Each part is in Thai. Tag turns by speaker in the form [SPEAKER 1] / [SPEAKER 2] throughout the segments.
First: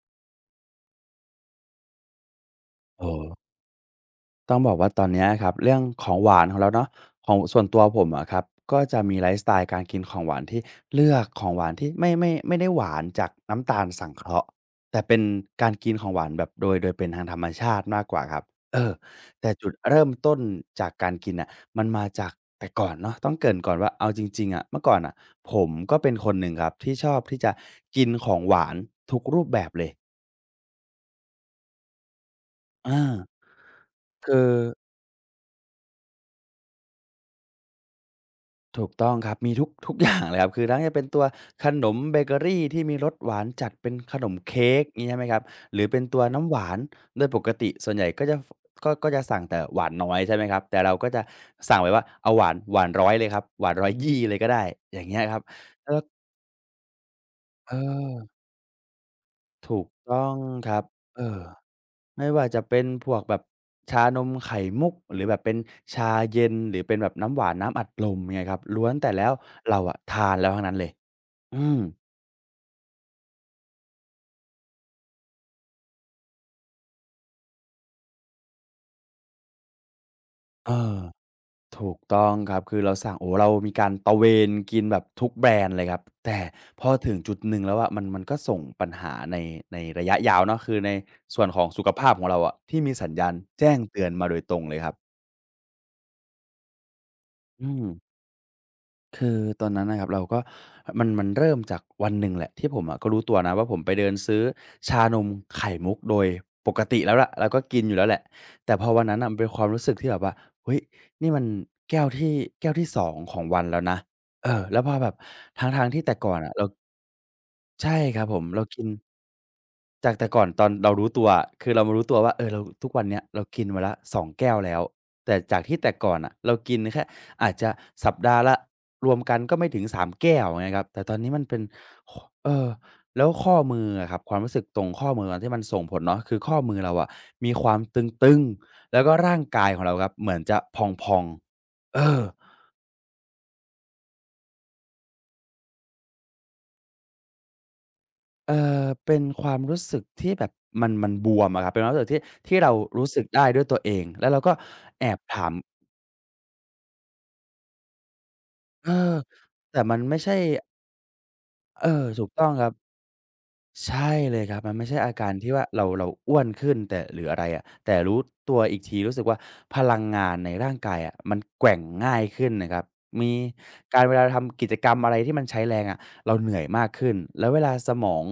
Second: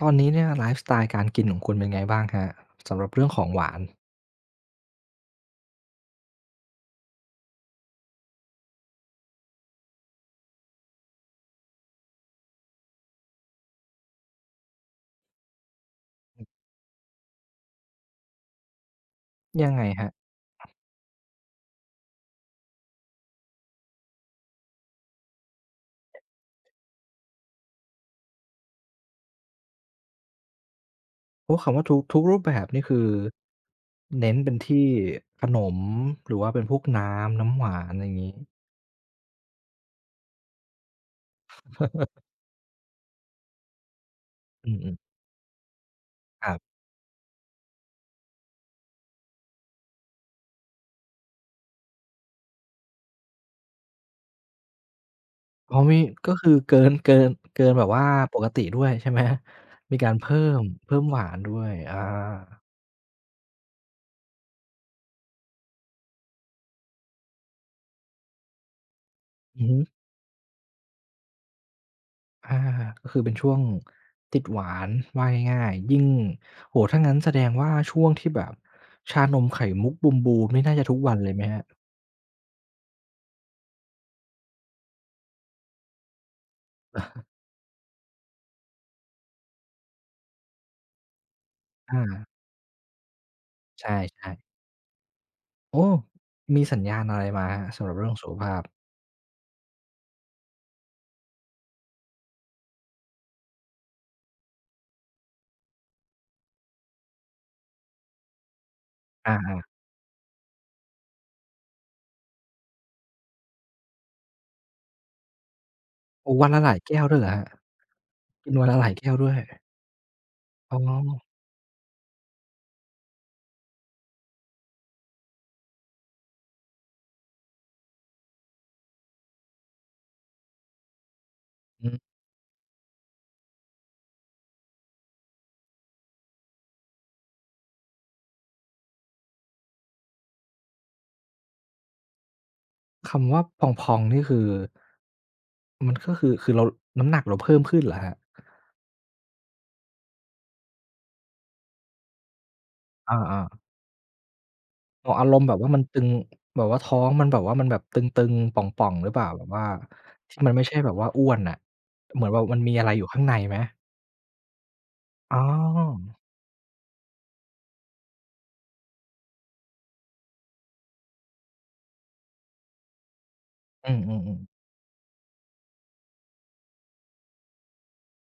[SPEAKER 1] ตอนนี้เนี่ยไลฟ์สไตล์การกินของคุณเป็นไงบ้างครับสำห
[SPEAKER 2] โอ้
[SPEAKER 1] รับเรื่องของหวาน
[SPEAKER 2] ต้องบอกว่าตอนเนี้ยครับเรื่องของหวานของเราเนาะของส่วนตัวผมอะครับก็จะมีไลฟ์สไตล์การกินของหวานที่เลือกของหวานที่ไม่ได้หวานจากน้ำตาลสังเคราะห์แต่เป็นการกินของหวานแบบโดยเป็นทางธรรมชาติมากกว่าครับเออแต่จุ
[SPEAKER 1] ยั
[SPEAKER 2] ด
[SPEAKER 1] งไงค
[SPEAKER 2] เริ่ม
[SPEAKER 1] รับ
[SPEAKER 2] ต้นจากการกินอ่ะมันมาจากแต่ก่อนเนาะต้องเกริ่นก่อนว่าเอาจริงๆอะเมื่อก่อนอ่ะผมก็เป็นคนหนึ่งครับที่ชอบที่จะกินของหวานทุกรูปแบบเลย
[SPEAKER 1] โอ้คำว่าทุกรูปแบบนี่
[SPEAKER 2] อา
[SPEAKER 1] คือเน้น
[SPEAKER 2] คือ
[SPEAKER 1] เป็นที่ขนมหรือว่าเป็นพวกน้ำหวานอะไรอย่างงี้
[SPEAKER 2] ถูกต้องครับมีทุกอย่างเลยครับคือทั้งจะเป็นตัวขนมเบเกอรีที่มีรสหวานจัดเป็นขนมเค้
[SPEAKER 1] อื
[SPEAKER 2] ก
[SPEAKER 1] ม
[SPEAKER 2] งี้ใช่ไหมครับหรือเป็นตัว
[SPEAKER 1] ๆค
[SPEAKER 2] น้ำห
[SPEAKER 1] รั
[SPEAKER 2] วา
[SPEAKER 1] บ
[SPEAKER 2] นโดยปกติส่วนใหญ่ก็จะฟก็จะสั่งแต่หวานน้อยใช่ไหมครับแต่เราก็จะสั่งไว้ว่าเอาหวานหวานร้อยเลยครับหวาน1ี0เลยก็ได้อย่างเงี้ยครับ
[SPEAKER 1] อ๋อ
[SPEAKER 2] แล้ว
[SPEAKER 1] มีก็คือเกินเกินเกิ
[SPEAKER 2] เอ
[SPEAKER 1] นแบบว่าป
[SPEAKER 2] อ
[SPEAKER 1] กติด้วยใช่ไหม
[SPEAKER 2] ถูก
[SPEAKER 1] มีการ
[SPEAKER 2] ต้อง
[SPEAKER 1] เพิ่ม
[SPEAKER 2] ครับ
[SPEAKER 1] เพิ่มห
[SPEAKER 2] เอ
[SPEAKER 1] วา
[SPEAKER 2] อ
[SPEAKER 1] นด้วยอา
[SPEAKER 2] ไม่ว่าจะเป็นพวกแบบชานมไข่มุกหรือแบบเป็นชาเย็นหรือเป็นแบบน้ำหวานน้ำอัดลมเงี้ยครับล้วนแต่แล้ว
[SPEAKER 1] อือ
[SPEAKER 2] เรา
[SPEAKER 1] ฮึ
[SPEAKER 2] อะทานแล้วทั้งนั้นเลย อืม
[SPEAKER 1] อาก็คือเป็นช่วงติดหวานว่าง่ายๆยิ่งโอ้โฮถ้างั้นแสดงว่าช่วงที่แบบชานมไข่มุกบูมๆนี่
[SPEAKER 2] เอ
[SPEAKER 1] น่าจะ
[SPEAKER 2] อ
[SPEAKER 1] ทุกวันเลยไหมครับ
[SPEAKER 2] ถูกต้องครับคือเราสั่งโอ้เรามีการตระเวนกินแบบทุกแบรนด์เลยครับแต่พอถึงจุดหนึ่งแล้วอะมันก็ส่งปัญหาในระยะยาวเนาะคือในส่วนของสุข
[SPEAKER 1] อา
[SPEAKER 2] ภาพของเราอะที่มีสัญญาณแจ้ง
[SPEAKER 1] ใช
[SPEAKER 2] เตือนมา
[SPEAKER 1] ่
[SPEAKER 2] โดย
[SPEAKER 1] ๆ
[SPEAKER 2] ตรงเลยครับ
[SPEAKER 1] โอ้มีสัญญาณอะไรมาครับ
[SPEAKER 2] อืม
[SPEAKER 1] สำหรับเรื่องสุขภาพ
[SPEAKER 2] คือตอนนั้นนะครับเราก็มันเริ่มจากวันหนึ่งแหละที่ผมอะก็รู้ตัวนะว่าผมไปเดินซื้อชานมไข่มุกโดยปกติแล้วล่ะเราก็กินอยู่แล้วแหละแต่พอวันนั้นอะ
[SPEAKER 1] อา
[SPEAKER 2] มันเป็นค
[SPEAKER 1] ๆ
[SPEAKER 2] วามรู้สึกที่แบบว่าเฮ้ยนี่มันแก้วที่แก้วที่สองของวันแล้วนะแล้วพอแบบทางที่แต่
[SPEAKER 1] โอ้
[SPEAKER 2] ก่อน
[SPEAKER 1] วัน
[SPEAKER 2] อะ
[SPEAKER 1] ละ
[SPEAKER 2] เรา
[SPEAKER 1] หลายแก้วด้วยเหรอครับ
[SPEAKER 2] ใช่ครับผม
[SPEAKER 1] กิน
[SPEAKER 2] เรา
[SPEAKER 1] วันละ
[SPEAKER 2] กิ
[SPEAKER 1] ห
[SPEAKER 2] น
[SPEAKER 1] ลายแก้วด้วย
[SPEAKER 2] จากแต่ก่อนตอน
[SPEAKER 1] อ๋อ
[SPEAKER 2] เรารู้ตัวอะคือเรามารู้ตัวว่าเออเราทุกวันเนี้ยเรากินวันละ2แก้วแล้วแต่จากที่แต่ก่อนน่ะเรากินแค่อาจจะสัปดาห์ละรวมกันก็ไม่ถึง3แก้วอย่างเงี้ยครับแต่ตอนนี้มันเป็น
[SPEAKER 1] อื
[SPEAKER 2] ค
[SPEAKER 1] ม
[SPEAKER 2] เออแล้วข้อมืออะครับความรู้สึกตรงข้อมือที่มันส่งผลเนาะคือข้อมือเราอะมีความตึงๆแล้วก็ร่างกายของเราครับเหมือนจะพองๆ
[SPEAKER 1] คำว่าพองๆนี่คือมันก็คือเราน้ำหนักเราเพิ่มขึ้นเหรอครับ
[SPEAKER 2] เป็นความรู้สึกที่แบบมันบวมอะครับเป็นความรู้สึกที่เรารู้
[SPEAKER 1] อ
[SPEAKER 2] สึก
[SPEAKER 1] า
[SPEAKER 2] ได้
[SPEAKER 1] ๆ
[SPEAKER 2] ด้วยตัวเองแล้วเราก็แอ
[SPEAKER 1] อ๋อก
[SPEAKER 2] บ
[SPEAKER 1] อารม
[SPEAKER 2] ถา
[SPEAKER 1] ณ์
[SPEAKER 2] ม
[SPEAKER 1] แบบว่ามันตึงแบบว่าท้องมันแบบว่ามันแบบตึงๆป่
[SPEAKER 2] เอ
[SPEAKER 1] อ
[SPEAKER 2] อ
[SPEAKER 1] งๆหรือเปล่าแบบว่า
[SPEAKER 2] แต่มันไม่ใช่
[SPEAKER 1] ที่มันไม่ใช่แบบว่าอ้วนน่ะเห
[SPEAKER 2] ถู
[SPEAKER 1] มือ
[SPEAKER 2] ก
[SPEAKER 1] นแบ
[SPEAKER 2] ต้
[SPEAKER 1] บ
[SPEAKER 2] อง
[SPEAKER 1] มัน
[SPEAKER 2] ครับ
[SPEAKER 1] มีอะไรอยู่ข้างในไหม
[SPEAKER 2] ใช่เลยครับมันไม่ใช่อาการ
[SPEAKER 1] อ๋อ
[SPEAKER 2] ที่ว่าเราอ้วนขึ้นแต่หรืออะไรอะแต่รู้ตัวอีกทีรู้สึกว่าพลังงานในร่างกายอะมันแกว่งง่ายขึ้นน่ะครับมี
[SPEAKER 1] อื
[SPEAKER 2] การเวลา
[SPEAKER 1] มๆ
[SPEAKER 2] ทำ
[SPEAKER 1] ๆ
[SPEAKER 2] กิจกรรมอะไรที่มันใช้แรงอะเราเหนื่อยมากขึ้นแล้วเวลาสมอง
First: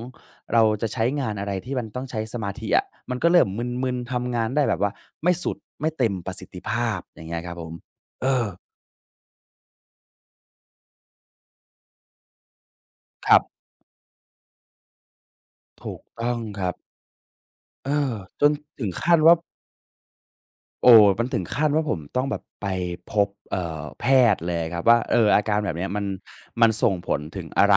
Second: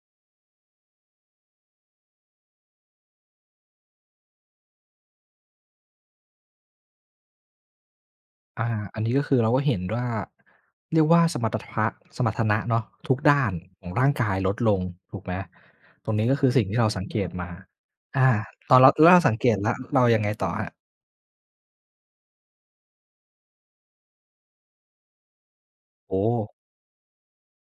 [SPEAKER 2] เราจะใช้งานอะไรที่มันต้องใช้สมาธิอะมันก็เริ่มมึนๆทำงานได้แบบว่าไม่สุดไม่เต็มประสิทธิภาพอย่างเงี้ยครับผมเออ
[SPEAKER 1] อาอันนี้ก็คือเราก็เห็นว่าเรียกว่าสมรรถนะเนาะทุก
[SPEAKER 2] ครั
[SPEAKER 1] ด้าน
[SPEAKER 2] บ
[SPEAKER 1] ของร่างกายลดลงถูกไหม
[SPEAKER 2] ถูก
[SPEAKER 1] ตรงนี้
[SPEAKER 2] ต้อ
[SPEAKER 1] ก็
[SPEAKER 2] ง
[SPEAKER 1] คือ
[SPEAKER 2] ค
[SPEAKER 1] สิ่ง
[SPEAKER 2] รับ
[SPEAKER 1] ที่เราสังเกตมา
[SPEAKER 2] เออ
[SPEAKER 1] อา
[SPEAKER 2] จน
[SPEAKER 1] ตอน
[SPEAKER 2] ถึ
[SPEAKER 1] เรา
[SPEAKER 2] ง
[SPEAKER 1] แล้ว
[SPEAKER 2] ขั้น
[SPEAKER 1] เรา
[SPEAKER 2] ว่า
[SPEAKER 1] สังเกตแล้วเรายังไงต่อครับ
[SPEAKER 2] โอ้มันถึงขั้นว่าผมต้องแบบไปพบแพทย์เลยครับว่าเอออาการแบบเนี้ยมัน
[SPEAKER 1] โอ้
[SPEAKER 2] มันส่งผลถึงอะไร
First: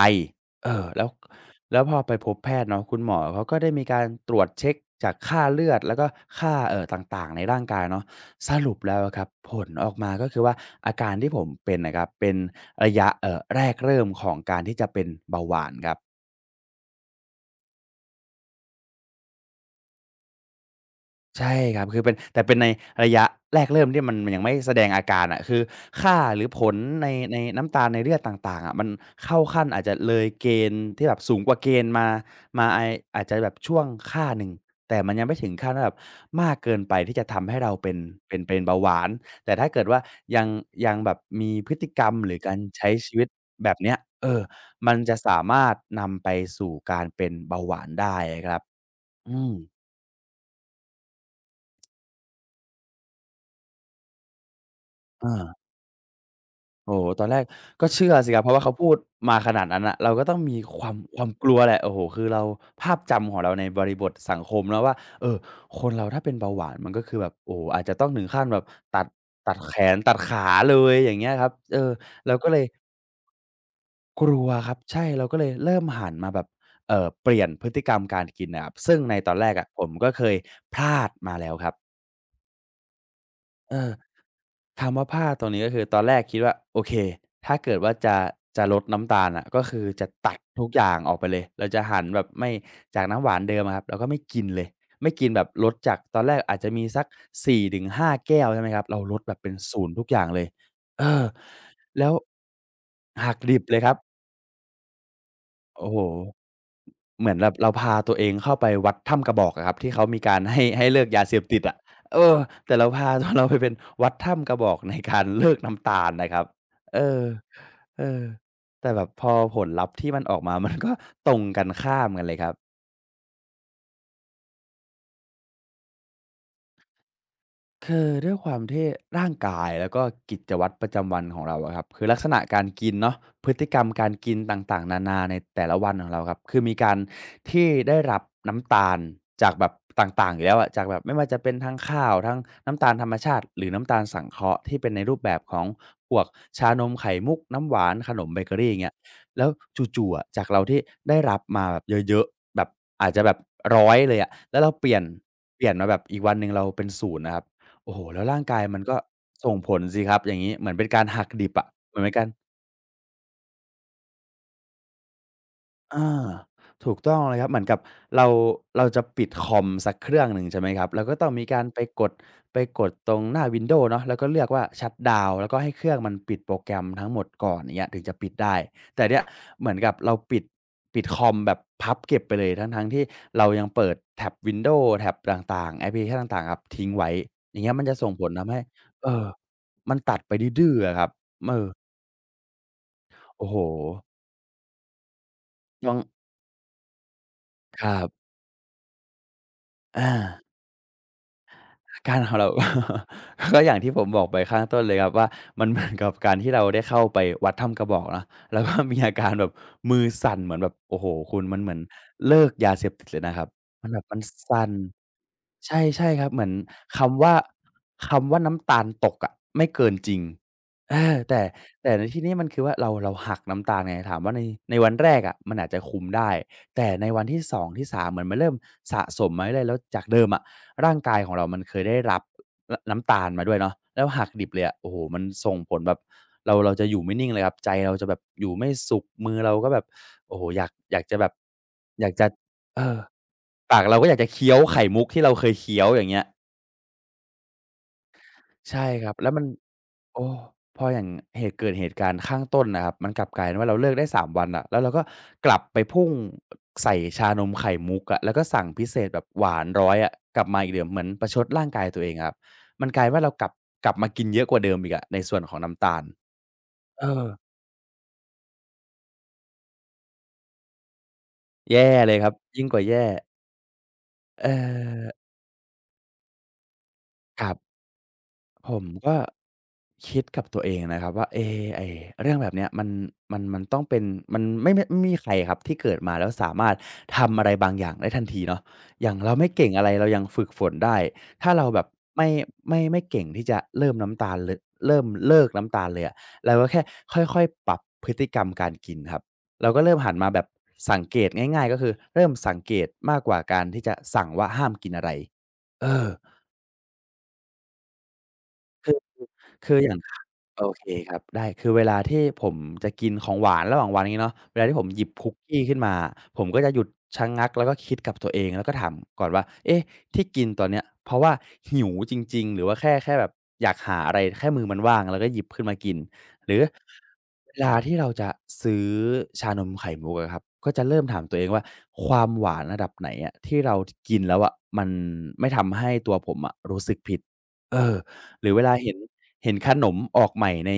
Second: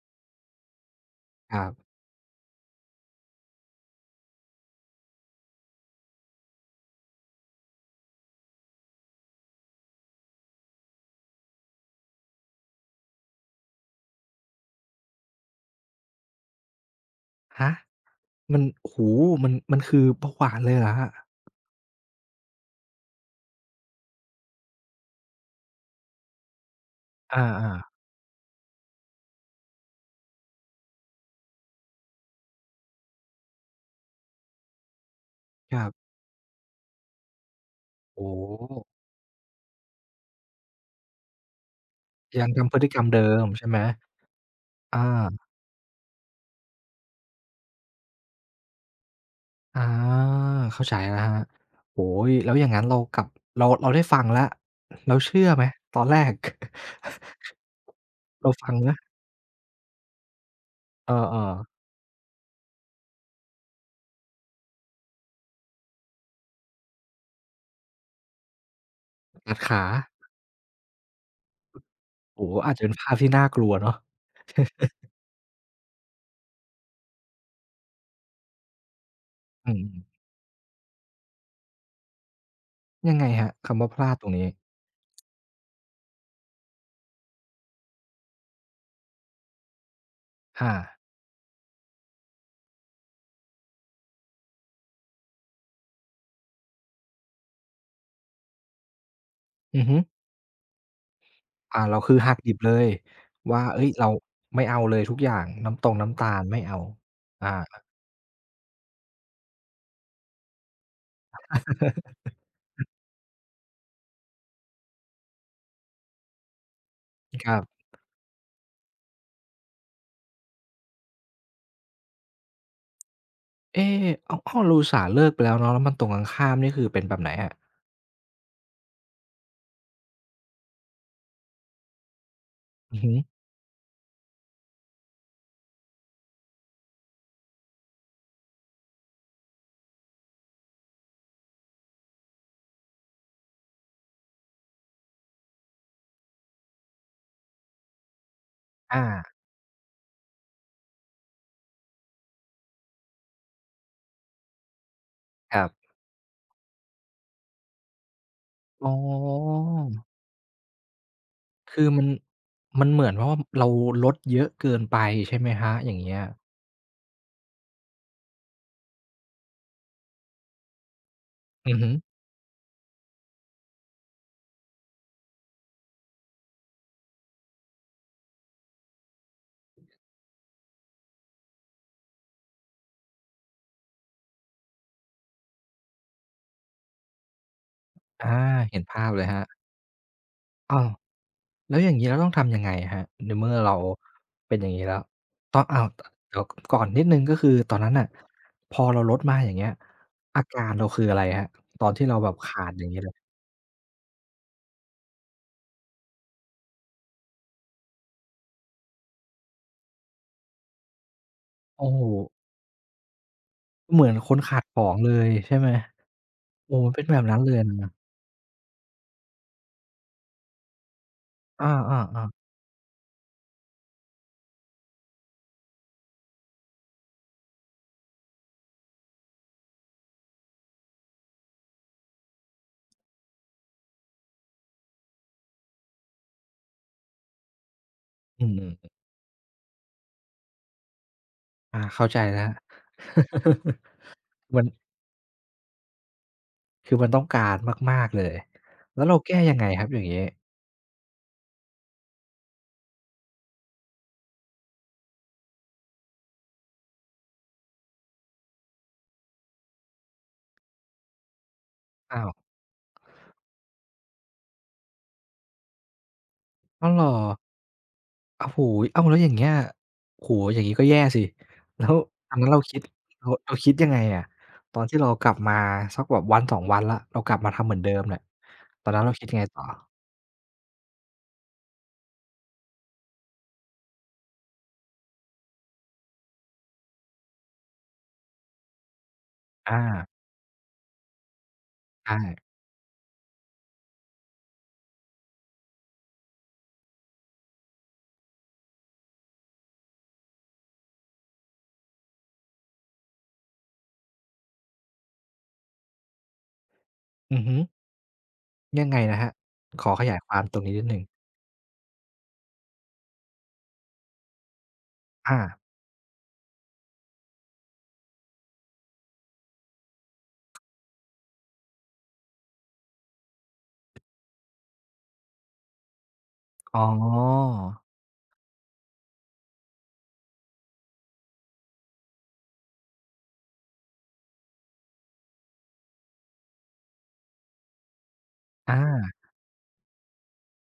[SPEAKER 2] เออแล้ว
[SPEAKER 1] ครั
[SPEAKER 2] แล้วพ
[SPEAKER 1] บ
[SPEAKER 2] อไปพบแพทย์เนาะคุณหมอเขาก็ได้มีการตรวจเช็กจากค่าเลือดแล้วก็ค่าต่างๆในร่างกายเนาะสรุปแล้วอะครับผลออกมาก็คือว่าอาการที่ผมเป็นน่ะครับเป็นระยะแรกเริ่มของการที่จะเป็นเบาหวานครับ
[SPEAKER 1] ฮะมันโอ้โฮมันคือเบาหวานเลยเหรอครับ
[SPEAKER 2] ใช่ครับคือเป็นแต่เป็นในระยะแรกเริ่มที่มันยังไม่แสดงอาการอะคือค่าหรือผลในใน
[SPEAKER 1] อา
[SPEAKER 2] น้ำ
[SPEAKER 1] ๆ
[SPEAKER 2] ตาลในเลือดต่างๆอะมันเข้าขั้นอาจจะเลยเกณฑ์ที่แบบสูงกว่าเกณฑ์มาอาจจะแบบช่วงค่าหนึ่งแต่มันยังไม่ถึงขั้น
[SPEAKER 1] ครั
[SPEAKER 2] ว่าแบบ
[SPEAKER 1] บ
[SPEAKER 2] มากเกินไปที่จะทำให้เราเป็น
[SPEAKER 1] โอ้
[SPEAKER 2] เป็นเป็นเบาหวา
[SPEAKER 1] โฮ
[SPEAKER 2] นแต่ถ้าเกิดว่ายังยังแบบมีพฤติกรรมหรือ
[SPEAKER 1] ยัง
[SPEAKER 2] การ
[SPEAKER 1] ทำพฤ
[SPEAKER 2] ใช้
[SPEAKER 1] ติกรรม
[SPEAKER 2] ชีวิต
[SPEAKER 1] เดิมใช่
[SPEAKER 2] แบ
[SPEAKER 1] ไห
[SPEAKER 2] บ
[SPEAKER 1] ม
[SPEAKER 2] เนี้ยเออมัน
[SPEAKER 1] อ
[SPEAKER 2] จะสา
[SPEAKER 1] า
[SPEAKER 2] มารถนำไปสู่การเป็นเบาหวานได้อะครับอืม
[SPEAKER 1] อาเข้าใจแล้วครับโอ้โฮแล้วอย่างงั้นเรากลับเราได้ฟังแล้วเรา
[SPEAKER 2] เอ
[SPEAKER 1] เชื่อไห
[SPEAKER 2] อ
[SPEAKER 1] มตอนแรก
[SPEAKER 2] โอ้โฮตอนแรก ก็เชื่อสิครับเพ
[SPEAKER 1] เรา
[SPEAKER 2] ราะว่า
[SPEAKER 1] ฟั
[SPEAKER 2] เขา
[SPEAKER 1] ง
[SPEAKER 2] พูด
[SPEAKER 1] นะ
[SPEAKER 2] มาขนาดนั้นน่ะเราก็ต้องมีความ
[SPEAKER 1] เอ
[SPEAKER 2] ความก
[SPEAKER 1] อ
[SPEAKER 2] ลัว
[SPEAKER 1] ๆ
[SPEAKER 2] แหละโอ้โฮคือเราภาพจำของเราในบริบทสังคมเนาะว่าเออคนเราถ้าเป็นเบาหวานมันก็คือแบบโอ้โฮอาจจะต้องถึงขั้นแบบตัดตั
[SPEAKER 1] ตั
[SPEAKER 2] ด
[SPEAKER 1] ด
[SPEAKER 2] แข
[SPEAKER 1] ขา
[SPEAKER 2] นตัดขาเลยอย่างเงี้ยครับเออเราก็
[SPEAKER 1] โอ้โฮ
[SPEAKER 2] เลย
[SPEAKER 1] อาจจะเป็นภาพที่น่ากลัวเนาะ
[SPEAKER 2] กลัวครับใช่เราก็เลยเริ่มหันมาแบบเปลี่ยนพฤติกรรมการกินน่ะครับซึ่งในตอนแรกอะ
[SPEAKER 1] อื
[SPEAKER 2] ผ
[SPEAKER 1] ม
[SPEAKER 2] มก็เคยพลาดมาแล้วครับ
[SPEAKER 1] ยังไงครับ
[SPEAKER 2] เอ
[SPEAKER 1] คำ
[SPEAKER 2] อ
[SPEAKER 1] ว่าพลาดตรงนี้
[SPEAKER 2] ถามว่าพลาดตรงนี้ก็คือตอนแรกคิดว่าโอเคถ้าเกิดว่าจะลดน้ำตาลอะก็คือจะตัดทุก
[SPEAKER 1] อา
[SPEAKER 2] อย่างออกไปเลยเราจะหันแบบไม่จากน้ำหวานเดิมอะครับเราก็ไม่กินเลยไม่กินแบบลดจากตอนแรกอาจจะมีสัก4 ถึง 5 แก้วใช่ไหมครับเราลดแบบเป็น
[SPEAKER 1] อือ
[SPEAKER 2] 0
[SPEAKER 1] ฮึ
[SPEAKER 2] ทุกอย่างเลยเออ
[SPEAKER 1] อ่าเรา
[SPEAKER 2] แล้ว
[SPEAKER 1] คือหักดิบเลย
[SPEAKER 2] หักดิ
[SPEAKER 1] ว่า
[SPEAKER 2] บเลย
[SPEAKER 1] เฮ้
[SPEAKER 2] ค
[SPEAKER 1] ย
[SPEAKER 2] รับ
[SPEAKER 1] เราไม่เอาเลยทุกอย่างน้ำต
[SPEAKER 2] โอ้
[SPEAKER 1] รง
[SPEAKER 2] โฮ
[SPEAKER 1] น้ำตาลไม่เอา
[SPEAKER 2] เหมือนแบบเรา
[SPEAKER 1] อา
[SPEAKER 2] พาตัวเองเข้าไปวัดถ้ำกระบอกอะครับที่เขามีการ ให้เลิกยาเสพติดอะเออแต่เราพาตัวเราไปเป็นวัดถ้ำกระบอกในการเลิกน้ำตาลนะครับเออ
[SPEAKER 1] ครับ
[SPEAKER 2] เออแต่แบบพอผลลัพธ์ที่มันออกมา มันก็ตรงกันข้ามกันเลยครับ
[SPEAKER 1] เอ๊อ้าวอ้าวเราอุตส่าห์เลิกไปแล้วเนาะแล้วมันตรงกันข้ามนี่คือเป็นแบบไหนอะ
[SPEAKER 2] คือด้วยความที่ร่างกายแล้วก็กิจวัตรประจำวันของเราอะครับคือลักษณะการกิน
[SPEAKER 1] อือฮึ
[SPEAKER 2] เนาะพฤติกรรมการกินต่างๆนานาในแต่ละวันของเราครับคือมีการที่ได้รับน้ำตาลจากแบบต่างๆอยู่แล้วอะจากแบบไม่ว่าจะเป็นทั้งข้าวทั้งน้ำตาลธรรมชาติหรือน้ำตาลสังเคราะห์ที่เป็นในรูปแบบของพวกชานมไข่มุกน้ำหวานขนมเบเกอรีอย่างเงี้ย
[SPEAKER 1] อา
[SPEAKER 2] แล้วจู่ๆอะจากเราที่ได้รับมาแบบเยอะๆแบบอาจจะแบบร้อยเลยอะแล้วเราเปลี่ยน
[SPEAKER 1] ค
[SPEAKER 2] เป
[SPEAKER 1] รั
[SPEAKER 2] ลี่ย
[SPEAKER 1] บ
[SPEAKER 2] นมาแบบอีกวันหนึ่งเราเป็นศูนย์นะครับ โอ้โฮแล้วร่างกายมัน
[SPEAKER 1] อ๋อ
[SPEAKER 2] ก็ส่งผลสิครับอย่างงี้เหมือนเป็นการหักดิบอะ
[SPEAKER 1] คือ
[SPEAKER 2] เหมือน
[SPEAKER 1] มัน
[SPEAKER 2] เป็นการ
[SPEAKER 1] มันเหมือนว่าเราลดเยอะเกินไปใช่ไหมครับอย่าง
[SPEAKER 2] อา
[SPEAKER 1] เงี้ย
[SPEAKER 2] ถูกต้องเลยครับเหมือนกับเราเราจะปิดคอมสักเครื่องหนึ่งใช่ไหมครับเราก็ต้องมีการ
[SPEAKER 1] อือ
[SPEAKER 2] ไป
[SPEAKER 1] ฮึ
[SPEAKER 2] กดไปกดตรงหน้าวินโด w เนาะแล้วก็เลือกว่าชัตดาวน์แล้วก็ให้เครื่องมันปิดโปรแกรมทั้งหมดก่อนอย่างเงี้ยถึงจะปิดได้แต่เนี่ยเหมือนกับเราปิดคอมแบบพับเก็บไปเลยทั้งๆที่เรายังเปิดแท็บวินโด w แท็บต่างๆแอปพลิเคชันต่างๆครับทิ้งไว้อย่างเงี้ยมันจะส่งผล
[SPEAKER 1] อา
[SPEAKER 2] ทำให้
[SPEAKER 1] เห็นภาพ
[SPEAKER 2] เอ่
[SPEAKER 1] เล
[SPEAKER 2] อ
[SPEAKER 1] ยครับ
[SPEAKER 2] มันตัดไปดื้อ
[SPEAKER 1] อ้า
[SPEAKER 2] ๆ
[SPEAKER 1] ว
[SPEAKER 2] อะครับเออ
[SPEAKER 1] แล้วอย่างงี้เราต้องทำยังไงครับใน
[SPEAKER 2] โอ้
[SPEAKER 1] เมื่อ
[SPEAKER 2] โฮ
[SPEAKER 1] เราเป็นอย่างงี้แล้วต้องอ้าว
[SPEAKER 2] ต้อง
[SPEAKER 1] ตเดี๋ยวก่อนนิดหนึ่งก็คือตอน
[SPEAKER 2] ค
[SPEAKER 1] นั้
[SPEAKER 2] รั
[SPEAKER 1] นน่ะ
[SPEAKER 2] บ
[SPEAKER 1] พอเราลดมาอย่างเงี้ย
[SPEAKER 2] อา
[SPEAKER 1] อาการเราคืออะไรครับตอนที่
[SPEAKER 2] กา
[SPEAKER 1] เรา
[SPEAKER 2] ร
[SPEAKER 1] แบ
[SPEAKER 2] ขอ
[SPEAKER 1] บ
[SPEAKER 2] งเรา
[SPEAKER 1] ขาดอย่างงี้เลย
[SPEAKER 2] ก็อย่างที่ผมบอกไปข้างต้นเลยครับว่ามัน เหมือนกับการที่เราได้เข้าไปวัดถ้ำกระบอกเนาะแล้วก็ มีอาการแบบมือสั่นเหมือนแบบโอ้โหคุณมันเหมือน
[SPEAKER 1] โอ้โฮ
[SPEAKER 2] เลิกยาเสพติดเลยนะครับ มันแบ
[SPEAKER 1] เห
[SPEAKER 2] บ
[SPEAKER 1] มือน
[SPEAKER 2] มัน
[SPEAKER 1] คนขาด
[SPEAKER 2] สั่น
[SPEAKER 1] ของเลยใช่ไหม
[SPEAKER 2] ใช่ใช่ครับเหมือน
[SPEAKER 1] โอ้เป็นแบ
[SPEAKER 2] คำ
[SPEAKER 1] บ
[SPEAKER 2] ว่า
[SPEAKER 1] นั้นเลยนะ
[SPEAKER 2] คำว่าน้ำตาลตกอะไม่เกินจริงเออแต่
[SPEAKER 1] อ
[SPEAKER 2] แต่ในที่
[SPEAKER 1] า
[SPEAKER 2] นี้
[SPEAKER 1] ๆๆ
[SPEAKER 2] มันคือว่าเราหักน้ำตาลไงถามว่าในในวันแรกอะะมันอาจจะคุมได้แต่ในวันที่สองที่สามเหมือนมันเริ่มสะสมมาเรื่อยๆแล้วจากเดิมอะ ร่างกายของเรามันเคยได้รับนน้ำตาลมาด้วยเนาะแล้วหักดิบเลยอะโอ้โฮมันส่งผลแบบเราจะอยู่ไม่นิ่งเลยครับใจเราจะแบบอ
[SPEAKER 1] อื
[SPEAKER 2] ยู่ไม่
[SPEAKER 1] ม
[SPEAKER 2] สุขมือเราก็แบบโอ้โฮอยากจะแบบ
[SPEAKER 1] ๆอา
[SPEAKER 2] อ
[SPEAKER 1] เข้า
[SPEAKER 2] ยาก
[SPEAKER 1] ใจ
[SPEAKER 2] จะ
[SPEAKER 1] แล้ว
[SPEAKER 2] เออปากเราก็อยากจะเคี้ ยว
[SPEAKER 1] มัน
[SPEAKER 2] ไข่มุกที่เราเคยเคี้ยวอย่างเงี้ย
[SPEAKER 1] คือมันต้องการมากๆเลย
[SPEAKER 2] ใช่
[SPEAKER 1] แล้
[SPEAKER 2] ค
[SPEAKER 1] ว
[SPEAKER 2] รับ
[SPEAKER 1] เรา
[SPEAKER 2] แล้ว
[SPEAKER 1] แก้
[SPEAKER 2] มัน
[SPEAKER 1] ยังไงครับอย่างงี้
[SPEAKER 2] โอ้พออย่างเหตุเกิดเหตุการณ์ข้างต้นน่ะครับมันกลับกลายเป็นว่าเราเลิกได้3 วันอะแล้วเราก็กลับไปพุ่งใส่ชานมไข่มุกอะแล้วก็สั่งพิเศษแบบหวานร้อยอะกลับมาอีกเดิมเหมือนประชดร่างกายตัวเอง
[SPEAKER 1] อ้า
[SPEAKER 2] อะค
[SPEAKER 1] ว
[SPEAKER 2] รับมันกลายว่าเรากลับมากินเยอะกว่าเดิมอีกอะในส่วนของน้ำตาล
[SPEAKER 1] อ้าวเหร
[SPEAKER 2] เอ
[SPEAKER 1] อ
[SPEAKER 2] อ
[SPEAKER 1] โอ้โฮอ้าวแล้วอย่างเงี้ยโอ้โฮอย่างงี้ก็แย่สิแล้
[SPEAKER 2] แย่
[SPEAKER 1] ว
[SPEAKER 2] เลยค
[SPEAKER 1] ต
[SPEAKER 2] รับ
[SPEAKER 1] อนนั้นเรา
[SPEAKER 2] ยิ่งก
[SPEAKER 1] คิด
[SPEAKER 2] ว่าแย่
[SPEAKER 1] เราคิดยังไงอะ
[SPEAKER 2] เอ
[SPEAKER 1] ตอนที่เรา
[SPEAKER 2] อ
[SPEAKER 1] กลับมาสักแบบวันสองวันแล้วเรากลับ
[SPEAKER 2] ค
[SPEAKER 1] มา
[SPEAKER 2] รั
[SPEAKER 1] ทำเห
[SPEAKER 2] บ
[SPEAKER 1] มือนเดิมเนี่ย
[SPEAKER 2] ผม
[SPEAKER 1] ตอนนั้นเรา
[SPEAKER 2] ก็
[SPEAKER 1] คิดยังไงต่อ
[SPEAKER 2] คิดกับตัวเองนะครับว่าเอ๊ะไอเรื่องแบบเนี้ยมันต้องเป็นมันไม่มีใครครับที่เกิดมาแล้วสามารถทำอะไรบางอย่างได้ทันทีเนาะอย่างเราไม่เก่ง
[SPEAKER 1] อา
[SPEAKER 2] อะไรเรายังฝึกฝนได้ถ้าเราแบบ
[SPEAKER 1] ใช่
[SPEAKER 2] ไม่ไม่เก่งที่จะเริ่มเลิกน้ำตาลเลยอะเราก็แค่ค่อยๆปรับพฤติกรรมการกินครับเราก็เริ่มหันมาแบบสังเกตง่ายๆก็คือเริ่มสังเกตมากกว่าการที่จะสั่งว่าห้ามกินอะไรเออ
[SPEAKER 1] อือฮึยังไงนะครับ
[SPEAKER 2] คือ
[SPEAKER 1] ข
[SPEAKER 2] อ
[SPEAKER 1] อ
[SPEAKER 2] ย่าง
[SPEAKER 1] ขยายความตร
[SPEAKER 2] โอ
[SPEAKER 1] งนี้
[SPEAKER 2] เค
[SPEAKER 1] นิดหนึ่ง
[SPEAKER 2] ครับได้คือเวลาที่ผมจะกินของหวานระหว่างวันงี้เนาะเวลาที่ผมหยิบคุก
[SPEAKER 1] อา
[SPEAKER 2] กี้ขึ้นมาผมก็จะหยุดชะงักแล้วก็คิดกับตัวเองแล้วก็ถามก่อนว่าเอ๊ะที่กินตอนเนี้ยเพราะว่าหิวจริงๆหรือว่าแค่แบบอยากหาอะไรแค่มือมันว่างแล้วก็หยิบขึ้นมากินหรือ
[SPEAKER 1] อ๋อ
[SPEAKER 2] เวลาที่เราจะซื้อชานมไข่มุกอะครับก็จะเริ่มถามตัวเองว่าความหวานระดับไหนอะที่เราทกินแล้วอะมันไม่ทำให้ตัวผมอะรู้สึกผิดเออหรือเวลา
[SPEAKER 1] อา
[SPEAKER 2] เห็นขนมออกใหม่ใน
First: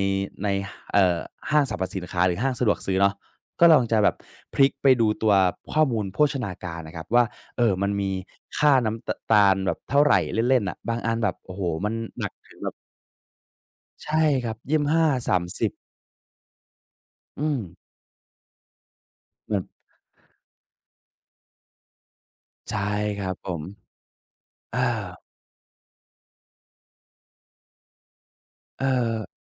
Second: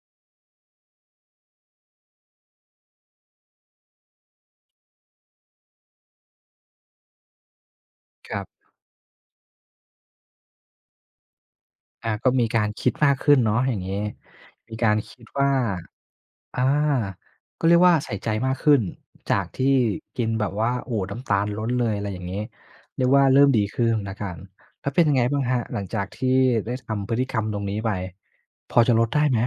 [SPEAKER 2] ในเอ่อห้างสรรพสินค้าหรือห้างสะดวกซื้อเนาะก็ลองจะแบบพลิกไปดูตัวข้อมูลโภชนาการนะครับว่ามันมี
[SPEAKER 1] ครับ
[SPEAKER 2] ค่าน้ำตตาลแบบเท่าไรเล่นๆน่ะบางอันแบบโอ้โฮมัน
[SPEAKER 1] อา
[SPEAKER 2] หนั
[SPEAKER 1] ก็
[SPEAKER 2] ก
[SPEAKER 1] มี
[SPEAKER 2] ถึง
[SPEAKER 1] กา
[SPEAKER 2] แบ
[SPEAKER 1] ร
[SPEAKER 2] บ
[SPEAKER 1] คิดมากขึ้นเนาะอย่างงี้
[SPEAKER 2] ใช่ครับ
[SPEAKER 1] มี
[SPEAKER 2] ยีสิบ
[SPEAKER 1] การ
[SPEAKER 2] ห้า
[SPEAKER 1] คิด
[SPEAKER 2] สาม5
[SPEAKER 1] ว่า
[SPEAKER 2] 3 0
[SPEAKER 1] อา
[SPEAKER 2] อืม
[SPEAKER 1] ก็เรียกว่าใส่ใจมากขึ้น จาก
[SPEAKER 2] เหมือน
[SPEAKER 1] ที่กินแบบว่าโอ้โฮน้ำตาลล้นเลยอะไรอย่างงี้
[SPEAKER 2] ใช่
[SPEAKER 1] เรียก
[SPEAKER 2] ค
[SPEAKER 1] ว่า
[SPEAKER 2] รับ
[SPEAKER 1] เริ่
[SPEAKER 2] ผ
[SPEAKER 1] ม
[SPEAKER 2] ม
[SPEAKER 1] ดีขึ้นแล้วกัน
[SPEAKER 2] เออ
[SPEAKER 1] แล้วเป็นยังไงบ้างครับหลังจากที่ได้ทำพฤติกรรมตรงนี้ไปพอ
[SPEAKER 2] เอ
[SPEAKER 1] จะลด
[SPEAKER 2] อ
[SPEAKER 1] ได้ไหม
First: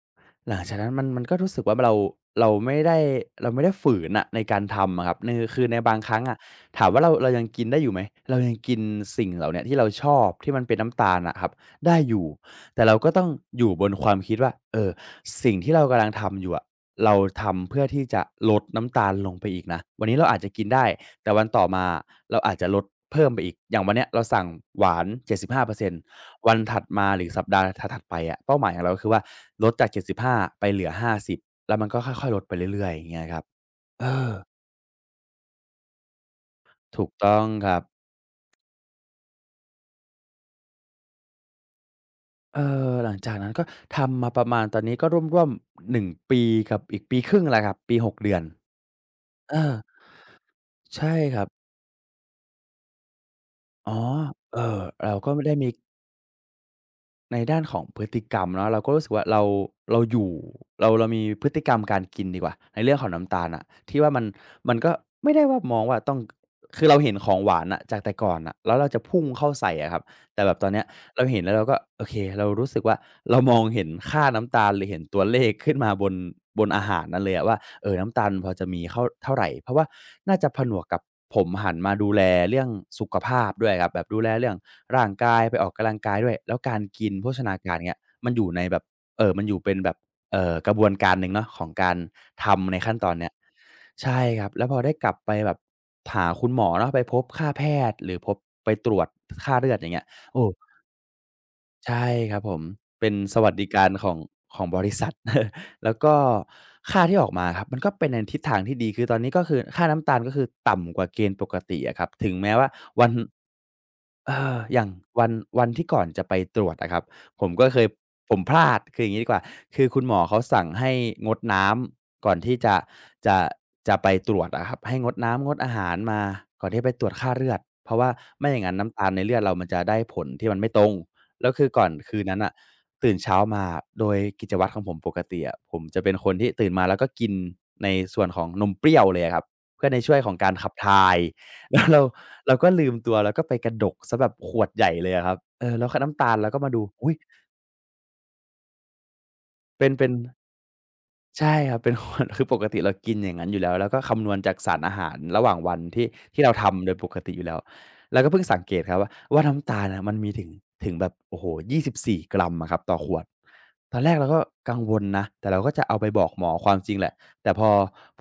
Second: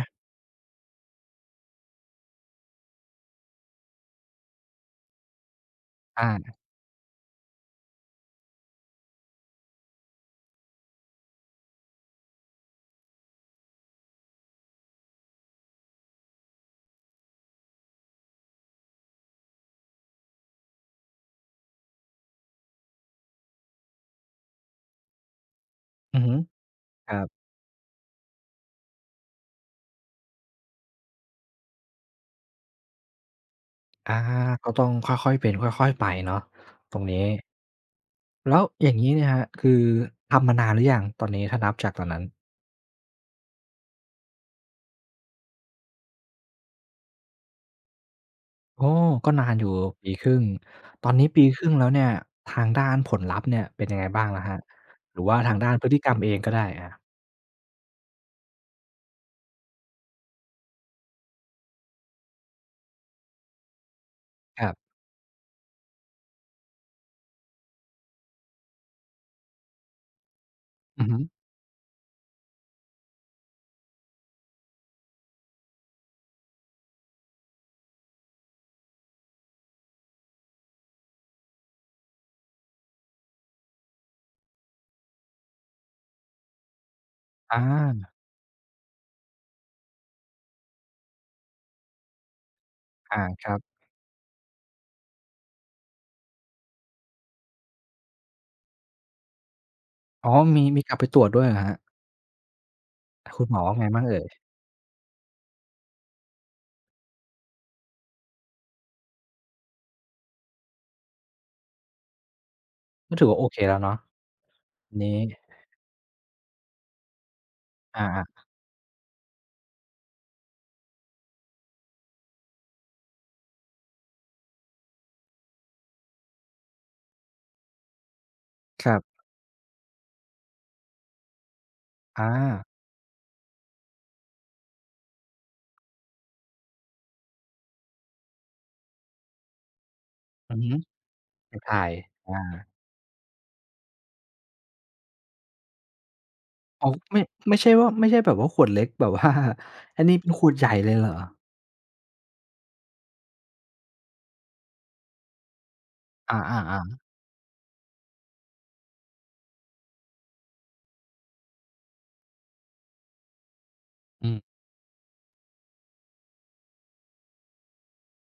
[SPEAKER 2] หลังจากนั้นมันก็รู้สึกว่าเราเราไม่ได้เราไม่ได้ฝืนอะในการทำอะครับคือในบางครั้ง
[SPEAKER 1] อา
[SPEAKER 2] อะถามว่าเรายังกินได้อยู่ไหมเรายังกินสิ่งเหล่าเนี้ยที่เราชอบที่มันเป็นน้ำตาลอะครับได้อยู่แต่เราก็ต้องอยู่บนความคิดว่าเออสิ่งที่เรากำลังทำอยู่อะเราทำเพื่อที่จะลดน้ำตาลลงไปอีกนะวันนี้เราอาจจะกินได้แต่วันต่อมาเราอาจจะลดเพิ่มไปอีกอย่างวันเนี้ยเราสั่งหวาน75%
[SPEAKER 1] อือฮึ
[SPEAKER 2] วันถัดมา
[SPEAKER 1] ค
[SPEAKER 2] ห
[SPEAKER 1] รั
[SPEAKER 2] รือสัป
[SPEAKER 1] บ
[SPEAKER 2] ดาห์ถัดๆไปอะเป้าหมายของเราก็คือว่าลดจาก75ไปเหลือ50แล้วมันก็ค่อยๆลดไปเรื่อยๆอย่างเงี้ยครับเอ
[SPEAKER 1] อา
[SPEAKER 2] อ
[SPEAKER 1] ก็ต้องค่อยๆเป็นค่อยๆไปเนาะตร
[SPEAKER 2] ถู
[SPEAKER 1] ง
[SPEAKER 2] ก
[SPEAKER 1] นี้
[SPEAKER 2] ต้องครับ
[SPEAKER 1] แล้วอย่างงี้เนี่ยครับคือทำมานานหรือยัง ตอนนี้ถ้านับจากตอนนั้น
[SPEAKER 2] เออหลังจากนั้นก็ทำมาประมาณตอนนี้ก็ร่วมๆ1 ปีกับอีก1 ปีครึ่งแหละครับปี6 เดือน
[SPEAKER 1] โอ้ก็นา
[SPEAKER 2] เอ
[SPEAKER 1] นอยู่
[SPEAKER 2] อ
[SPEAKER 1] ปีครึ่งตอ
[SPEAKER 2] ใช่
[SPEAKER 1] นนี้
[SPEAKER 2] ครั
[SPEAKER 1] ปี
[SPEAKER 2] บ
[SPEAKER 1] ครึ่งแล้วเนี่ยทางด้านผลลัพธ์เนี่ยเป็น
[SPEAKER 2] อ๋อ
[SPEAKER 1] ยังไงบ้างล่ะครั
[SPEAKER 2] เอ่
[SPEAKER 1] บ
[SPEAKER 2] อเรา
[SPEAKER 1] หรือ
[SPEAKER 2] ก็
[SPEAKER 1] ว่า
[SPEAKER 2] ไม่ได้
[SPEAKER 1] ทาง
[SPEAKER 2] มี
[SPEAKER 1] ด้านพฤติกรรมเองก็ได้อา
[SPEAKER 2] ในด้านของพฤติกรรมเนาะเราก็รู้สึกว่าเราอยู่เรามีพฤติกรรมการกินดีกว่าในเรื่องของน้ำตาลน่ะที่ว่ามัน
[SPEAKER 1] ครั
[SPEAKER 2] มันก็
[SPEAKER 1] บ
[SPEAKER 2] ไม่ได้ว่ามองว่าต้องคือเราเห็นของหวานน่ะจากแต่ก่อนน่ะแล้วเราจะพุ่งเข้าใส่อะครับแต่แบบตอนเนี้ย
[SPEAKER 1] อือฮึ
[SPEAKER 2] เราเห็นแล้วเราก็โอเคเรารู้สึกว่าเรามองเห็นค่าน้ำตาลหรือเห็นตัวเลขขึ้นมาบนอาหารนั้นเลยอะว่าน้ำตาลพอจะมีเข้าเท่าไรเพราะว่าน่าจะผนวกกับผมหันมาดูแลเรื่องสุขภาพด้วยครับแบบดูแลเรื่องร่างกายไปออกกำลังกายด้วยแล้วการกินโภชนา
[SPEAKER 1] อ
[SPEAKER 2] การเงี้ย
[SPEAKER 1] า
[SPEAKER 2] มันอยู่ในแบบมันอยู่เป็นแบบกระบวนการหนึ่งเนาะของการทำในขั้นตอน
[SPEAKER 1] อา
[SPEAKER 2] เนี้ย
[SPEAKER 1] ครับ
[SPEAKER 2] ใช่ครับแล้วพอได้กลับไปแบบหาคุณหมอเนาะไปพบค่าแพทย์หรือพบไปตรวจค่าเลือดอย่างเงี้ย
[SPEAKER 1] อ๋อ
[SPEAKER 2] โอ้
[SPEAKER 1] มีกลับไปตรวจด้วยเหรอครับ
[SPEAKER 2] ใช่ครับผมเป็นส
[SPEAKER 1] คุณ
[SPEAKER 2] วั
[SPEAKER 1] ห
[SPEAKER 2] ส
[SPEAKER 1] มอ
[SPEAKER 2] ดิ
[SPEAKER 1] ว่า
[SPEAKER 2] กา
[SPEAKER 1] ไง
[SPEAKER 2] ร
[SPEAKER 1] บ้า
[SPEAKER 2] ข
[SPEAKER 1] ง
[SPEAKER 2] อง
[SPEAKER 1] เอ่ย
[SPEAKER 2] ของบริษัท แล้วก็ค่าที่ออกมาครับมันก็เป็นในทิศทางที่ดีคือตอนนี้ก็คือค่าน้ำตาลก็คือต่ำกว่าเกณฑ์ปกติอะครับถึงแม้ว่าวัน
[SPEAKER 1] ก็ถือว่าโอเคแล้วเนาะ
[SPEAKER 2] เอออย่าง
[SPEAKER 1] นี้
[SPEAKER 2] วันวันที่ก่อนจะไปตรวจอะครับผมก็เคย
[SPEAKER 1] อา
[SPEAKER 2] ผม
[SPEAKER 1] ๆ
[SPEAKER 2] พลาดคืออย่างงี้ดีกว่าคือคุณหมอเขาสั่งให้งดน้ำก่อนที่จะจะไปตรวจอะครับให้งดน้ำงดอาหารมาก่อนที่ไปตรวจค่าเลือดเพราะว่าไม่อย่างงั้น
[SPEAKER 1] ครั
[SPEAKER 2] น้ำตาล
[SPEAKER 1] บ
[SPEAKER 2] ในเลือดเรามันจะได้ผลที่มันไม่ตรงแล้วคือก่อนคืน
[SPEAKER 1] อา
[SPEAKER 2] นั้นน่ะตื่นเช้ามาโดยกิจวัตรของผมปกติอะผมจะเป็นคนที่ตื่นมาแล้วก็กินในส่วนของนมเปรี้ยวเลยอะครับเพื่อในช่วยของกา
[SPEAKER 1] อื
[SPEAKER 2] ร
[SPEAKER 1] อ
[SPEAKER 2] ขับ
[SPEAKER 1] ฮึ
[SPEAKER 2] ถ่าย
[SPEAKER 1] ไป
[SPEAKER 2] แล้
[SPEAKER 1] ถ่า
[SPEAKER 2] ว
[SPEAKER 1] ย
[SPEAKER 2] เรา
[SPEAKER 1] อา
[SPEAKER 2] ก็ลืมตัวแล้วก็ไปกระดกเสียแบบขวดใหญ่เลยอะครับเออแล้วก็น้ำตาลเราก็มาดู
[SPEAKER 1] อ๋อ
[SPEAKER 2] อุ๊ย
[SPEAKER 1] ไม่ไม่ใช่ว่าไม่ใช่แบบว่าขวดเล็กแบบว่า
[SPEAKER 2] เป็น
[SPEAKER 1] อัน
[SPEAKER 2] เป็น
[SPEAKER 1] นี้เป็นขวดใหญ่เลยเหรอ
[SPEAKER 2] ใช่ครับเป็น คนคือปกติเรากินอย่างนั้นอยู่แล้วแล้วก็คำนวณจากสารอาหารระหว่างวันที่
[SPEAKER 1] อ
[SPEAKER 2] ที่เรา
[SPEAKER 1] า
[SPEAKER 2] ทำโดยป
[SPEAKER 1] ๆ
[SPEAKER 2] กติอยู่แล้วแล้วก็เพิ่งสังเกตครับว่าน้ำตาลน่ะมันมีถึงแบบโอ้โฮ24กรัมอะครับต่อขวดตอนแรก
[SPEAKER 1] ๆ
[SPEAKER 2] เรา
[SPEAKER 1] อื
[SPEAKER 2] ก็
[SPEAKER 1] ม
[SPEAKER 2] กังวลนะแต่เราก็จะเอาไปบอกหมอความจริงแหละแต่พอ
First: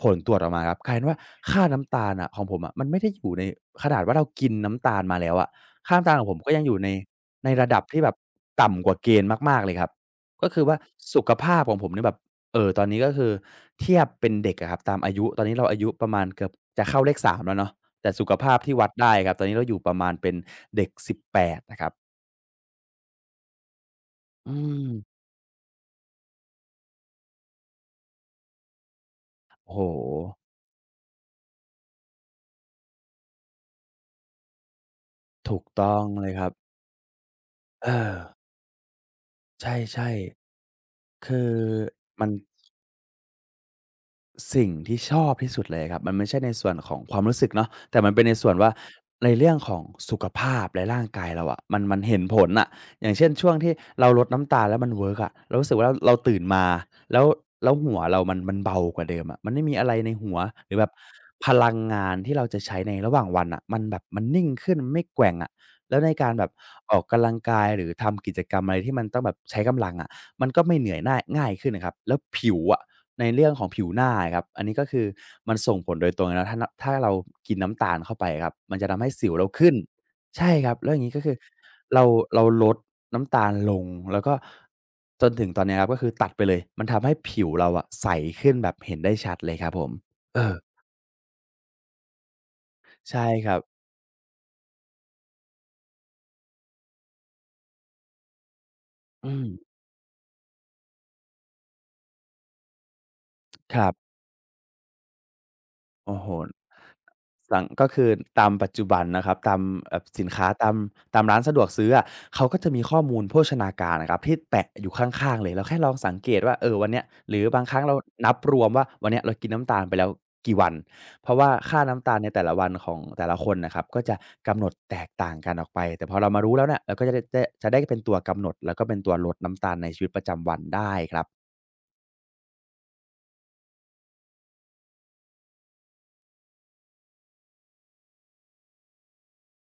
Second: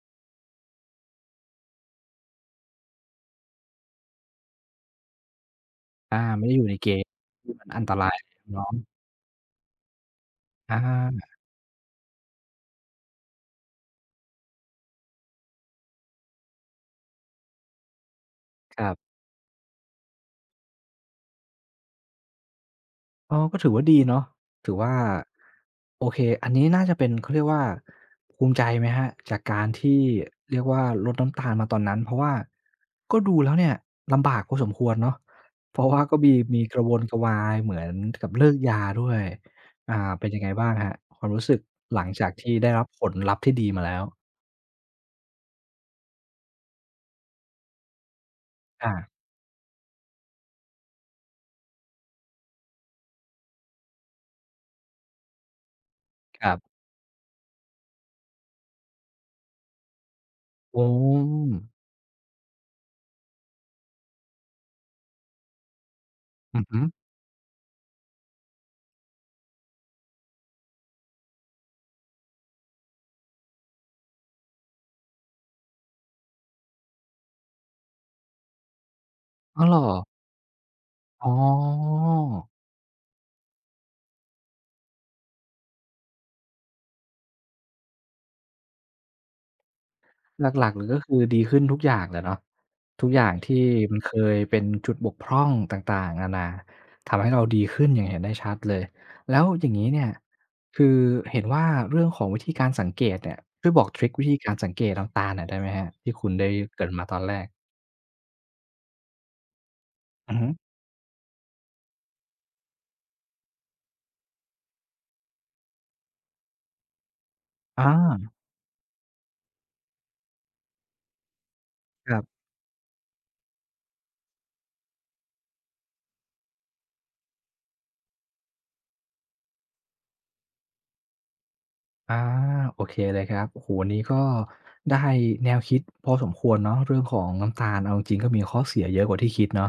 [SPEAKER 2] ผลตรวจออกมาครับกลายเป็นว่าค่าน้ำตาลน่ะของผมอะมันไม่ได้อยู่ในขนาดว่าเรากินน้ำตาลมาแล้วอะค่าน้ำตาล
[SPEAKER 1] อา
[SPEAKER 2] ของผม
[SPEAKER 1] ไม่
[SPEAKER 2] ก็
[SPEAKER 1] ได้อ
[SPEAKER 2] ยัง
[SPEAKER 1] ยู่
[SPEAKER 2] อ
[SPEAKER 1] ใน
[SPEAKER 2] ยู่ใน
[SPEAKER 1] เกณฑ์
[SPEAKER 2] ใน
[SPEAKER 1] ที่มัน
[SPEAKER 2] ระดั
[SPEAKER 1] อั
[SPEAKER 2] บ
[SPEAKER 1] นต
[SPEAKER 2] ที่แบ
[SPEAKER 1] รา
[SPEAKER 2] บ
[SPEAKER 1] ย
[SPEAKER 2] ต่ำก
[SPEAKER 1] เนาะ
[SPEAKER 2] ว่าเกณฑ์มากๆเลยครับก็คือ
[SPEAKER 1] อ
[SPEAKER 2] ว่าสุ
[SPEAKER 1] า
[SPEAKER 2] ขภาพของผมเนี่ยแบบ ตอนนี้ก็คือเทียบเป็นเด็กอะครับตามอายุตอนนี้เราอายุประมาณเกือบจะเข้าเลข3แล้วเนาะแต่สุขภาพที่
[SPEAKER 1] ค
[SPEAKER 2] วั
[SPEAKER 1] รั
[SPEAKER 2] ด
[SPEAKER 1] บ
[SPEAKER 2] ได้ครับตอนนี้เราอยู่ประมาณเป็นเด็ก18นะครับ
[SPEAKER 1] อ๋อก็ถือว่าดีเนาะ
[SPEAKER 2] อื
[SPEAKER 1] ถือ
[SPEAKER 2] ม
[SPEAKER 1] ว่าโอเคอันนี้น่าจะเป็นเขาเรียกว่าภูมิใจไหมครับจากการ
[SPEAKER 2] โอ้โฮ
[SPEAKER 1] ที่เรียกว่าลดน้ำตาลมาตอนนั้นเพราะว่าก็ดูแล้วเนี่ยลำบากพอสมควรเนาะ
[SPEAKER 2] ถูก
[SPEAKER 1] เพราะ
[SPEAKER 2] ต้อ
[SPEAKER 1] ว่า
[SPEAKER 2] ง
[SPEAKER 1] ก็
[SPEAKER 2] เลย
[SPEAKER 1] มี
[SPEAKER 2] ครับ
[SPEAKER 1] มีกระวนกระวายเหมือ
[SPEAKER 2] เอ
[SPEAKER 1] น
[SPEAKER 2] อ
[SPEAKER 1] กับเลิกยาด้วย
[SPEAKER 2] ใช่
[SPEAKER 1] อ่าเป็นยังไงบ้างครับค
[SPEAKER 2] ๆ
[SPEAKER 1] วาม
[SPEAKER 2] คื
[SPEAKER 1] รู้
[SPEAKER 2] อ
[SPEAKER 1] สึกหลัง
[SPEAKER 2] มั
[SPEAKER 1] จา
[SPEAKER 2] น
[SPEAKER 1] กที่ได้รับผลลัพธ์ที่ดีมาแล้ว
[SPEAKER 2] สิ่งที่ชอบที่สุดเลยครับมันไม่ใช่ในส่วนของความรู้สึกเนาะแต่มันเป็นในส่วนว่า
[SPEAKER 1] อา
[SPEAKER 2] ในเรื่องของสุขภาพและร่างกายเราอะมันเห็นผลน่ะอย่างเช่นช่วงที่เราลดน้ำตาลแล้วมันเวิร์กอะเรารู้สึกว่าเราตื่น
[SPEAKER 1] ครับ
[SPEAKER 2] มาแล้วแล้วหัวเรามันเบากว่าเดิมอะมันไม่มีอะไรในหัวหรือแบ
[SPEAKER 1] โอ้
[SPEAKER 2] บพลังงานที่เราจะใช้ในระหว่างวันน่ะมันแบบมันนิ่งขึ้นไม่แกว่งอะแล้วในการแบบ
[SPEAKER 1] อือฮึ
[SPEAKER 2] ออกกำลังกายหรือทำกิจกรรมอะไรที่มันต้องแบบใช้กำลังอะมันก็ไม่เหนื่อยน่ายง่ายขึ้นน่ะครับแล้วผิวอะ ในเรื่องของผิวหน้าอะครับอันนี้ก็คือมันส่งผลโดยตรงเลยนะถ้าเรากินน้ำตาลเข้าไปอะครับมันจะทำให้สิวเรา
[SPEAKER 1] อ้าว
[SPEAKER 2] ขึ้
[SPEAKER 1] เห
[SPEAKER 2] น
[SPEAKER 1] รอ
[SPEAKER 2] ใช่ครับแล้วอย่างงี้ก็คื
[SPEAKER 1] อ๋อ
[SPEAKER 2] อเราเราลดน้ำตาลลงแล้วก็จนถึงตอนเนี้ยครับก็คือตัดไปเลยมันทำให้ผิวเราอะใสขึ้นแบบเห็นได้ชัดเลยครับผมเอ
[SPEAKER 1] ห
[SPEAKER 2] อ
[SPEAKER 1] ลักๆเลยก็คือดีขึ้นทุกอย่างแหละเนาะทุกอ
[SPEAKER 2] ใช่
[SPEAKER 1] ย่าง
[SPEAKER 2] ครับ
[SPEAKER 1] ที่มันเคยเป็นจุดบกพร่องต่างๆนานาทำให้เราดีขึ้นอย่างเห็นได้ชัดเลย
[SPEAKER 2] อื
[SPEAKER 1] แล้ว
[SPEAKER 2] ม
[SPEAKER 1] อย่างงี้เนี่ยคือเห็นว่าเรื่องของวิธีการสังเกตเนี่ยช่วย
[SPEAKER 2] ค
[SPEAKER 1] บอ
[SPEAKER 2] รั
[SPEAKER 1] กทริก
[SPEAKER 2] บ
[SPEAKER 1] วิธีการสังเกตน้ำตาหน่อยได้ไหมครับที่
[SPEAKER 2] โอ้โฮ
[SPEAKER 1] คุณได้เกริ่นมาตอนแรก
[SPEAKER 2] สั่งก็คือตามปัจจุบันนะครับตามแบบสิน
[SPEAKER 1] อือ
[SPEAKER 2] ค้า
[SPEAKER 1] ฮึ
[SPEAKER 2] ตามร้านสะดวกซื้ออะเขาก็จะมีข้อมูลโภชนาการอะครับที่แปะอยู่ข้างๆเลยเราแค่ลองสังเกตว่าเออวันเนี้ยหรือบางครั้งเรา
[SPEAKER 1] อา
[SPEAKER 2] นับรวมว่าวันเนี้ยเรากินน้ำตาลไปแล้วกี่วันเพราะว่าค่าน้ำ
[SPEAKER 1] ค
[SPEAKER 2] ตาล
[SPEAKER 1] รั
[SPEAKER 2] ใน
[SPEAKER 1] บ
[SPEAKER 2] แต่ละวันของแต่ละคนน่ะครับก็จะกำหนดแตกต่างกันออกไปแต่พอเรามารู้แล้วเนี่ยเราก็จะได้เป็นตัวกำหนดแล้วก็เป็นตัวลดน้ำตาลในชีวิตประจำวันได้ครับ
[SPEAKER 1] อาโอเคเลยครับโอ้โฮวันนี้ก็ได้แนวคิดพอสมควรเนาะเรื่องของน้ำตาลเอาจริงๆก็มีข้อเสียเยอะกว่าที่คิดเนาะ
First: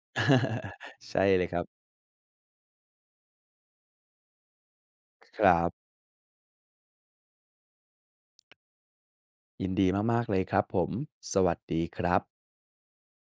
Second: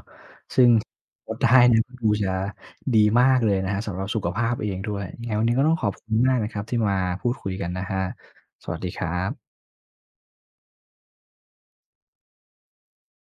[SPEAKER 1] ซึ่ง
[SPEAKER 2] ใช่
[SPEAKER 1] ลด
[SPEAKER 2] เลย
[SPEAKER 1] ได้
[SPEAKER 2] ครั
[SPEAKER 1] เนี่ย
[SPEAKER 2] บ
[SPEAKER 1] ก็ดูจะดีมากเลยนะครับสำหรับสุขภาพเองด้วยยังไง
[SPEAKER 2] ค
[SPEAKER 1] วันนี้
[SPEAKER 2] รั
[SPEAKER 1] ก็
[SPEAKER 2] บ
[SPEAKER 1] ต้องขอบคุณมากนะครับที่มาพูดคุยกันนะครับสวัสดีครับ
[SPEAKER 2] ยินดีมากๆเลยครับผม สวัสดีครับ